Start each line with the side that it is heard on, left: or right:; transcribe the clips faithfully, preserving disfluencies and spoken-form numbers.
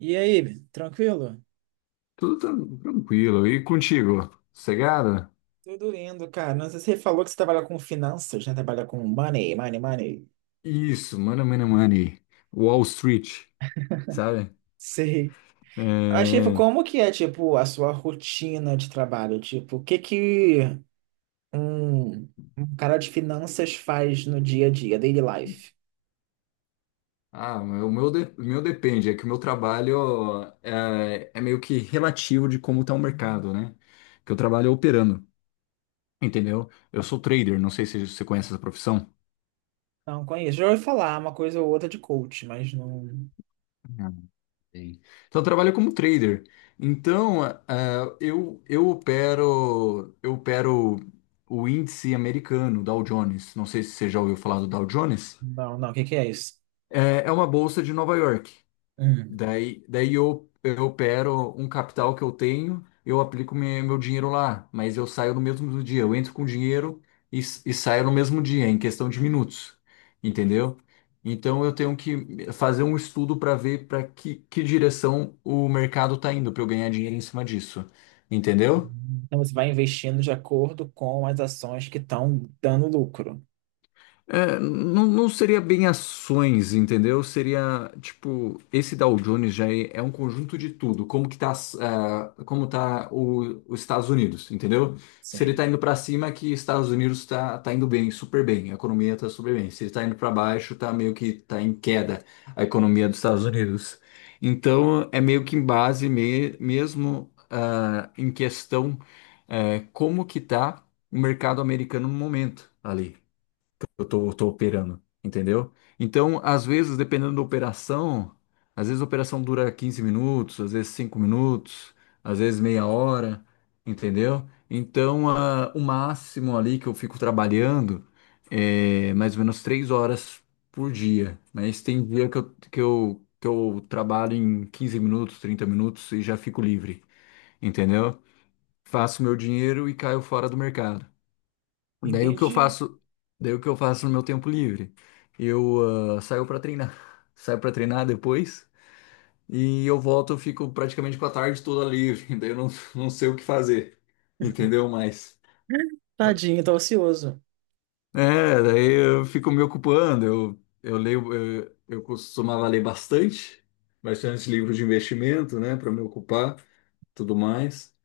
right: E aí, tranquilo?
left: Tudo tran- tranquilo. E contigo? Sossegado?
right: Tudo lindo, cara. Não sei se você falou que você trabalha com finanças, né? Trabalha com money, money, money.
left: Isso, mano, mano, money. Wall Street, sabe?
right: Sei. Mas, tipo,
left: É...
right: como que é, tipo, a sua rotina de trabalho? Tipo, o que que um, um cara de finanças faz no dia a dia, daily life?
left: Ah, o meu, de- o meu depende. É que o meu trabalho é, é meio que relativo de como tá o mercado, né? Que eu trabalho operando, entendeu? Eu sou trader, não sei se você conhece essa profissão.
right: Não conheço. Já ouvi falar uma coisa ou outra de coach, mas não...
left: Sim. Então, eu trabalho como trader. Então, ah, eu, eu opero eu opero o índice americano, Dow Jones. Não sei se você já ouviu falar do Dow Jones.
right: Não, não. O que que é isso?
left: É, é uma bolsa de Nova York.
right: Hum.
left: Daí, daí eu, eu opero um capital que eu tenho, eu aplico me- meu dinheiro lá, mas eu saio no mesmo dia. Eu entro com dinheiro e, s- e saio no mesmo dia, em questão de minutos, entendeu? Então eu tenho que fazer um estudo para ver para que, que direção o mercado está indo, para eu ganhar dinheiro em cima disso, entendeu?
right: Então, você vai investindo de acordo com as ações que estão dando lucro.
left: É, não, não seria bem ações, entendeu? Seria, tipo, esse Dow Jones já é, é um conjunto de tudo. Como que tá, as- ah, como tá o- os Estados Unidos, entendeu? Se ele
right: Sim.
left: tá indo para cima, é que Estados Unidos tá, tá indo bem, super bem. A economia tá super bem. Se ele tá indo para baixo, tá meio que tá em queda a economia dos Estados Unidos. Então, é meio que em base me- mesmo, ah, em questão, eh, como que tá o mercado americano no momento ali eu tô, tô operando, entendeu? Então, às vezes, dependendo da operação, às vezes a operação dura quinze minutos, às vezes cinco minutos, às vezes meia hora, entendeu? Então, ah, o máximo ali que eu fico trabalhando é mais ou menos três horas por dia, mas tem dia que eu, que eu, que eu trabalho em quinze minutos, trinta minutos e já fico livre, entendeu? Faço meu dinheiro e caio fora do mercado. Daí o que eu
right: Entendi.
left: faço, daí o que eu faço no meu tempo livre? Eu ah, saio para treinar, saio para treinar depois e eu volto, eu fico praticamente com a tarde toda livre, daí eu não, não sei o que fazer, entendeu? Mas
right: Tadinho, tá ocioso.
left: é, daí eu fico me ocupando, eu, eu leio, eu, eu costumava ler bastante, bastante livro de investimento, né, para me ocupar, tudo mais.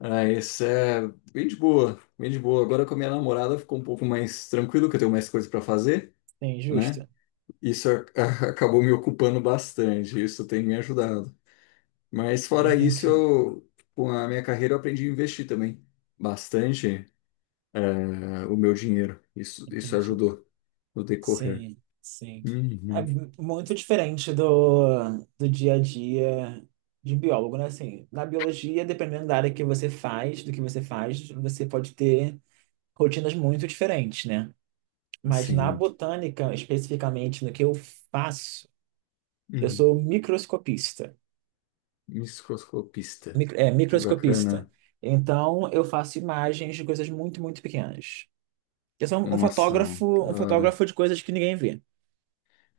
left: Ah, isso é bem de boa, bem de boa. Agora com a minha namorada ficou um pouco mais tranquilo, que eu tenho mais coisas para fazer,
right: Sim,
left: né?
right: justo.
left: Isso a- acabou me ocupando bastante, isso tem me ajudado. Mas fora isso,
right: Entendi,
left: eu, com a minha carreira, eu aprendi a investir também bastante eh, o meu dinheiro. Isso, isso
right: entendi.
left: ajudou no decorrer.
right: Sim, sim. É
left: Uhum,
right: muito diferente do, do dia a dia de biólogo, né? Assim, na biologia, dependendo da área que você faz, do que você faz, você pode ter rotinas muito diferentes, né? Mas na
left: sim.
right: botânica, especificamente no que eu faço, eu
left: Hum,
right: sou microscopista.
left: microscopista.
right: Micro, é,
left: Que
right: microscopista.
left: bacana.
right: Então, eu faço imagens de coisas muito, muito pequenas. Eu sou um um
left: Nossa, que
right: fotógrafo, um
left: da
right: fotógrafo
left: hora.
right: de coisas que ninguém vê.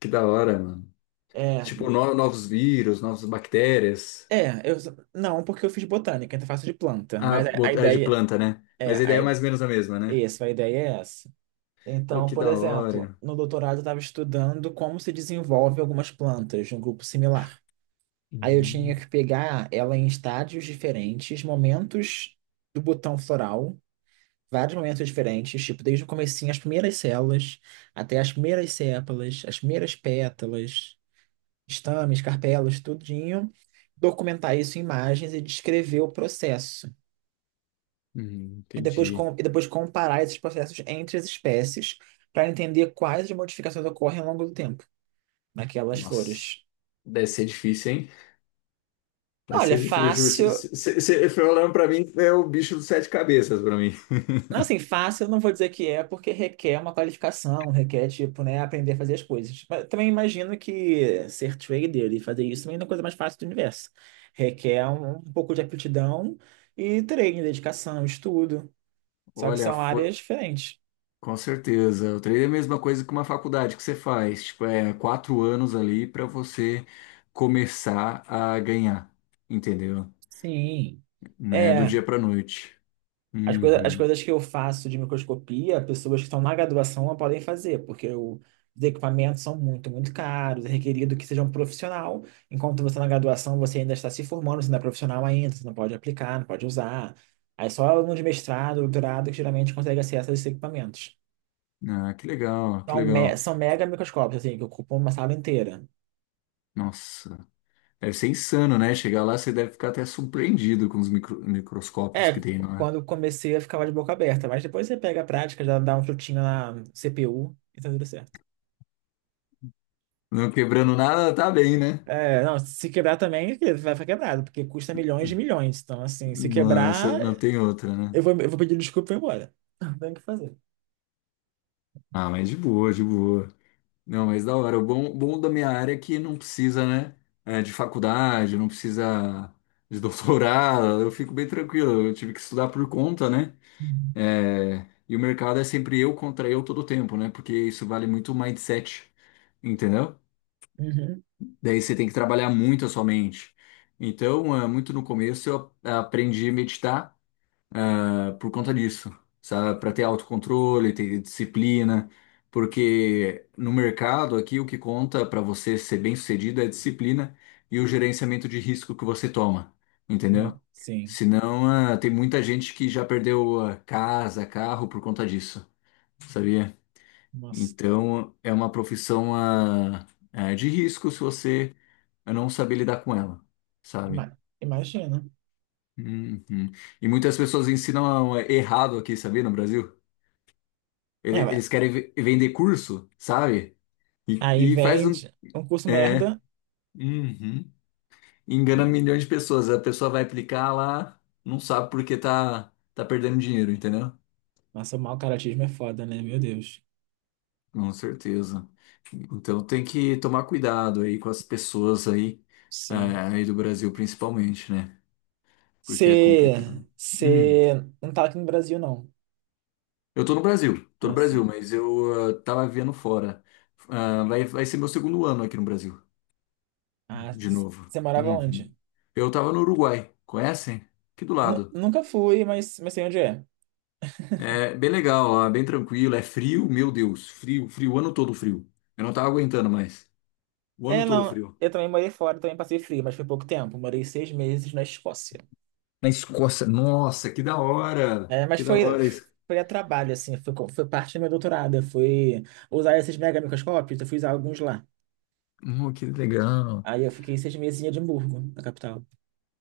left: Que da hora, mano.
right: É,
left: Tipo, no- novos vírus, novas bactérias.
right: é, eu não, porque eu fiz botânica, então faço de planta,
left: Ah,
right: mas a, a
left: bot- é de
right: ideia
left: planta, né?
right: é,
left: Mas a ideia é
right: a,
left: mais ou menos a mesma, né?
right: essa, a ideia é essa.
left: Oh,
right: Então,
left: que
right: por
left: da
right: exemplo,
left: hora.
right: no doutorado eu estava estudando como se desenvolve algumas plantas de um grupo similar. Aí eu tinha
left: Hum.
right: que pegar ela em estádios diferentes, momentos do botão floral, vários momentos diferentes, tipo, desde o comecinho, as primeiras células, até as primeiras sépalas, as primeiras pétalas. Estames, carpelas, tudinho, documentar isso em imagens e descrever o processo.
left: Hum,
right: E depois, com,
left: entendi.
right: e depois comparar esses processos entre as espécies para entender quais as modificações ocorrem ao longo do tempo naquelas
left: Nossa,
right: flores.
left: deve ser difícil, hein? Deve
right: Olha,
left: ser difícil. Eu juro,
right: fácil.
left: você foi olhando pra mim, é o bicho dos sete cabeças pra mim.
right: Não, assim, fácil eu não vou dizer que é, porque requer uma qualificação, requer, tipo, né, aprender a fazer as coisas. Mas também imagino que ser trader e fazer isso também não é a coisa mais fácil do universo. Requer um, um pouco de aptidão e treino, dedicação, estudo. Só que
left: Olha,
right: são
left: foi,
right: áreas diferentes.
left: com certeza. O treino é a mesma coisa que uma faculdade que você faz. Tipo, é quatro anos ali pra você começar a ganhar, entendeu?
right: Sim.
left: Não é do
right: É,
left: dia pra noite.
right: as coisa, as
left: Uhum.
right: coisas que eu faço de microscopia, pessoas que estão na graduação não podem fazer, porque o- os equipamentos são muito, muito caros, é requerido que seja um profissional, enquanto você tá na graduação, você ainda está se formando, você não é profissional ainda, você não pode aplicar, não pode usar. Aí só aluno de mestrado, doutorado, que geralmente consegue acesso a esses equipamentos.
left: Ah, que legal, que
right: São, me-
left: legal.
right: são mega microscópios, assim, que ocupam uma sala inteira.
left: Nossa, deve ser insano, né? Chegar lá, você deve ficar até surpreendido com os micro- microscópios
right: É,
left: que tem
right: qu-
left: lá.
right: quando comecei eu ficava de boca aberta, mas depois você pega a prática, já dá um chutinho na C P U e tá tudo certo.
left: Não quebrando nada, tá bem, né?
right: É, não, se quebrar também vai ficar quebrado, porque custa milhões de milhões. Então, assim, se
left: Não,
right: quebrar,
left: só- não tem outra, né?
right: eu vou, eu vou pedir desculpa e vou embora. Não tem o que fazer.
left: Ah, mas de boa, de boa. Não, mas da hora. O bom, bom da minha área é que não precisa, né? É, de faculdade, não precisa de doutorado. Eu fico bem tranquilo. Eu tive que estudar por conta, né?
right: Uhum.
left: É, e o mercado é sempre eu contra eu todo tempo, né? Porque isso vale muito o mindset, entendeu?
right: Uhum.
left: Daí você tem que trabalhar muito a sua mente. Então, é, muito no começo eu a- aprendi a meditar por conta disso, sabe? Para ter autocontrole, ter disciplina, porque no mercado aqui o que conta para você ser bem-sucedido é a disciplina e o gerenciamento de risco que você toma,
right: Sim,
left: entendeu?
right: sim.
left: Senão, ah, tem muita gente que já perdeu ah, casa, carro por conta disso, sabia?
right: Nossa,
left: Então, é uma profissão ah, ah, de risco se você não saber lidar com ela, sabe?
right: ima- imagina.
left: Uhum. E muitas pessoas ensinam errado aqui, sabia, no Brasil? Ele-
right: É, vai.
left: Eles querem ve- vender curso, sabe? E,
right: Aí
left: e faz um.
right: vende um curso
left: É.
right: merda.
left: Uhum. Engana
right: Nossa,
left: milhões de pessoas. A pessoa vai aplicar lá, não sabe porque tá, tá perdendo dinheiro, entendeu?
right: nossa, o mau caratismo é foda, né? Meu Deus.
left: Com certeza. Então tem que tomar cuidado aí com as pessoas aí, é,
right: Sim.
left: aí do Brasil principalmente, né? Porque é complicado. Hum.
right: Você não tá aqui no Brasil, não.
left: Eu tô no Brasil, tô no
right: Ah,
left: Brasil,
right: sim.
left: mas eu ah, tava vivendo fora. Ah, vai, vai ser meu segundo ano aqui no Brasil,
right: Ah,
left: de novo.
right: você morava
left: Uhum.
right: onde?
left: Eu tava no Uruguai, conhecem? Aqui do
right: Nu-
left: lado.
right: nunca fui, mas, mas sei onde é.
left: É bem legal lá, bem tranquilo. É frio, meu Deus, frio, frio, o ano todo frio. Eu não tava aguentando mais. O
right: É,
left: ano todo
right: não.
left: frio.
right: Eu também morei fora, também passei frio, mas foi pouco tempo. Morei seis meses na Escócia.
left: Na Escócia, nossa, que da hora!
right: É, mas
left: Que da
right: foi,
left: hora isso.
right: foi a trabalho, assim. Foi, co- foi parte do meu doutorado. Eu fui usar esses mega microscópios, eu fui usar alguns lá.
left: Hum, que legal.
right: Aí eu fiquei seis meses em Edimburgo, na capital.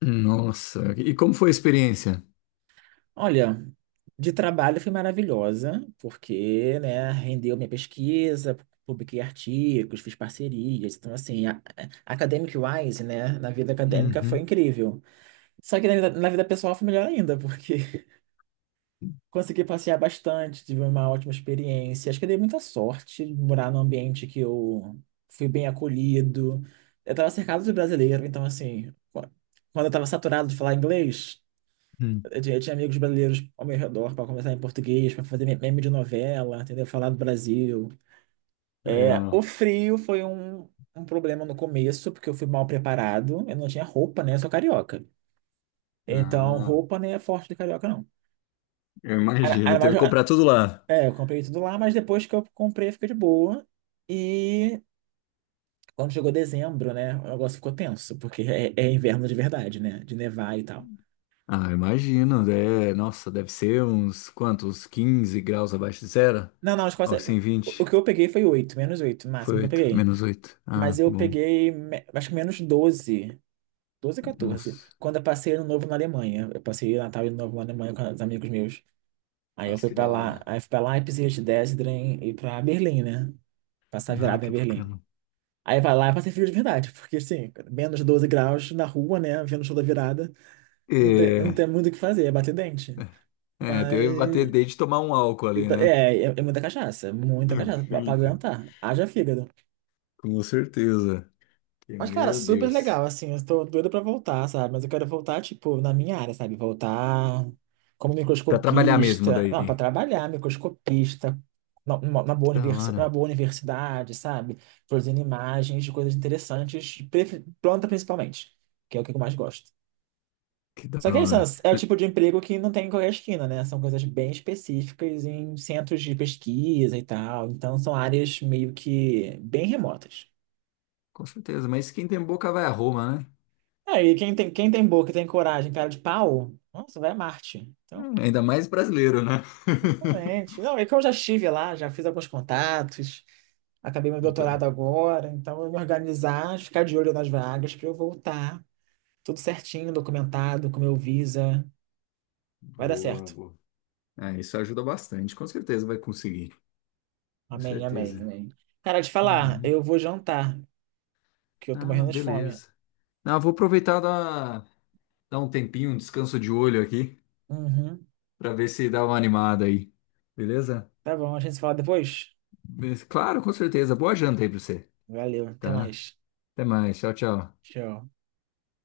left: Nossa, e como foi a experiência?
right: Olha, de trabalho foi maravilhosa, porque, né, rendeu minha pesquisa, publiquei artigos, fiz parcerias. Então, assim, a, a- academic-wise, né, na vida acadêmica foi
left: Uhum,
right: incrível. Só que na vida, na vida pessoal foi melhor ainda, porque consegui passear bastante, tive uma ótima experiência. Acho que eu dei muita sorte de morar num ambiente que eu fui bem acolhido. Eu estava cercado de brasileiro, então, assim, qu- quando eu estava saturado de falar inglês.
left: hum,
right: Eu tinha eu tinha amigos brasileiros ao meu redor para conversar em português, para fazer me- meme de novela, entendeu? Falar do Brasil.
left: que
right: É,
left: legal.
right: o frio foi um, um problema no começo, porque eu fui mal preparado. Eu não tinha roupa, né? Eu sou carioca. Então,
left: Ah,
right: roupa não é forte de carioca, não.
left: eu
right: Era-
left: imagino,
right: era
left: teve
right: mais-
left: que comprar tudo lá.
right: é, eu comprei tudo lá, mas depois que eu comprei, fica de boa. E quando chegou dezembro, né? O negócio ficou tenso, porque é, é inverno de verdade, né? De nevar e tal.
left: Ah, eu imagino, é, nossa, deve ser uns quantos, quinze graus abaixo de zero?
right: Não, não, a
left: Algo
right: Escócia.
left: assim,
right: O o
left: vinte.
right: que eu peguei foi oito menos oito o
left: Foi
right: máximo que eu
left: oito,
right: peguei.
left: menos oito.
right: Mas
left: Ah,
right: eu
left: bom.
right: peguei, me- acho que menos doze, doze, catorze
left: Nossa.
right: quando eu passei Ano Novo na Alemanha. Eu passei Natal e Ano Novo na Alemanha com os amigos meus. Aí eu
left: Nossa,
right: fui
left: que
right: pra
left: da
right: lá,
left: hora.
right: aí fui pra Leipzig, Dresden e pra Berlim, né? Passar
left: Ah,
right: virada em
left: que
right: Berlim.
left: bacana.
right: Aí pra lá eu passei frio de verdade, porque assim, menos doze graus na rua, né? Vendo o show da virada, não tem, não
left: É,
right: tem muito o que fazer, é bater dente.
left: é, teve que bater
right: Mas,
left: desde tomar um álcool ali, né?
right: é, é, é muita cachaça, muita cachaça, pra pra
left: Eita,
right: aguentar. Haja fígado.
left: com certeza. Que
right: Mas, cara,
left: meu
right: super legal,
left: Deus.
right: assim, eu tô doida pra voltar, sabe? Mas eu quero voltar, tipo, na minha área, sabe? Voltar como
left: Pra trabalhar mesmo
right: microscopista, não, pra
left: daí.
right: trabalhar, microscopista, na, numa- na
left: Que
right: boa
left: da
right: universi na
left: hora,
right: boa universidade, sabe? Produzindo imagens de coisas interessantes, pre- planta principalmente, que é o que eu mais gosto.
left: que da
right: Só que é isso, né?
left: hora.
right: É o
left: Né?
right: tipo de emprego que não tem em qualquer esquina, né? São coisas bem específicas em centros de pesquisa e tal, então são áreas meio que bem remotas.
left: Com certeza, mas quem tem boca vai a Roma, né?
right: É, e quem tem, quem tem boca e tem coragem, cara de pau, nossa, vai a Marte. Então,
left: Hum, ainda mais brasileiro, né?
right: totalmente. Não, é que eu já estive lá, já fiz alguns contatos, acabei meu doutorado
left: Então,
right: agora, então eu vou me organizar, ficar de olho nas vagas para eu voltar. Tudo certinho, documentado, com meu visa. Vai dar
left: boa,
right: certo.
left: boa. É, isso ajuda bastante, com certeza vai conseguir. Com
right: Amém, amém,
left: certeza.
right: amém. Cara, te falar,
left: Uhum.
right: eu vou jantar, que eu tô
left: Ah,
right: morrendo de fome.
left: beleza. Ah, vou aproveitar dar, dar um tempinho, um descanso de olho aqui,
right: Uhum.
left: pra ver se dá uma animada aí. Beleza?
right: Tá bom, a gente se fala depois?
left: Mas, claro, com certeza. Boa janta aí pra você,
right: Valeu, até
left: tá?
right: mais.
left: Até mais. Tchau, tchau.
right: Tchau.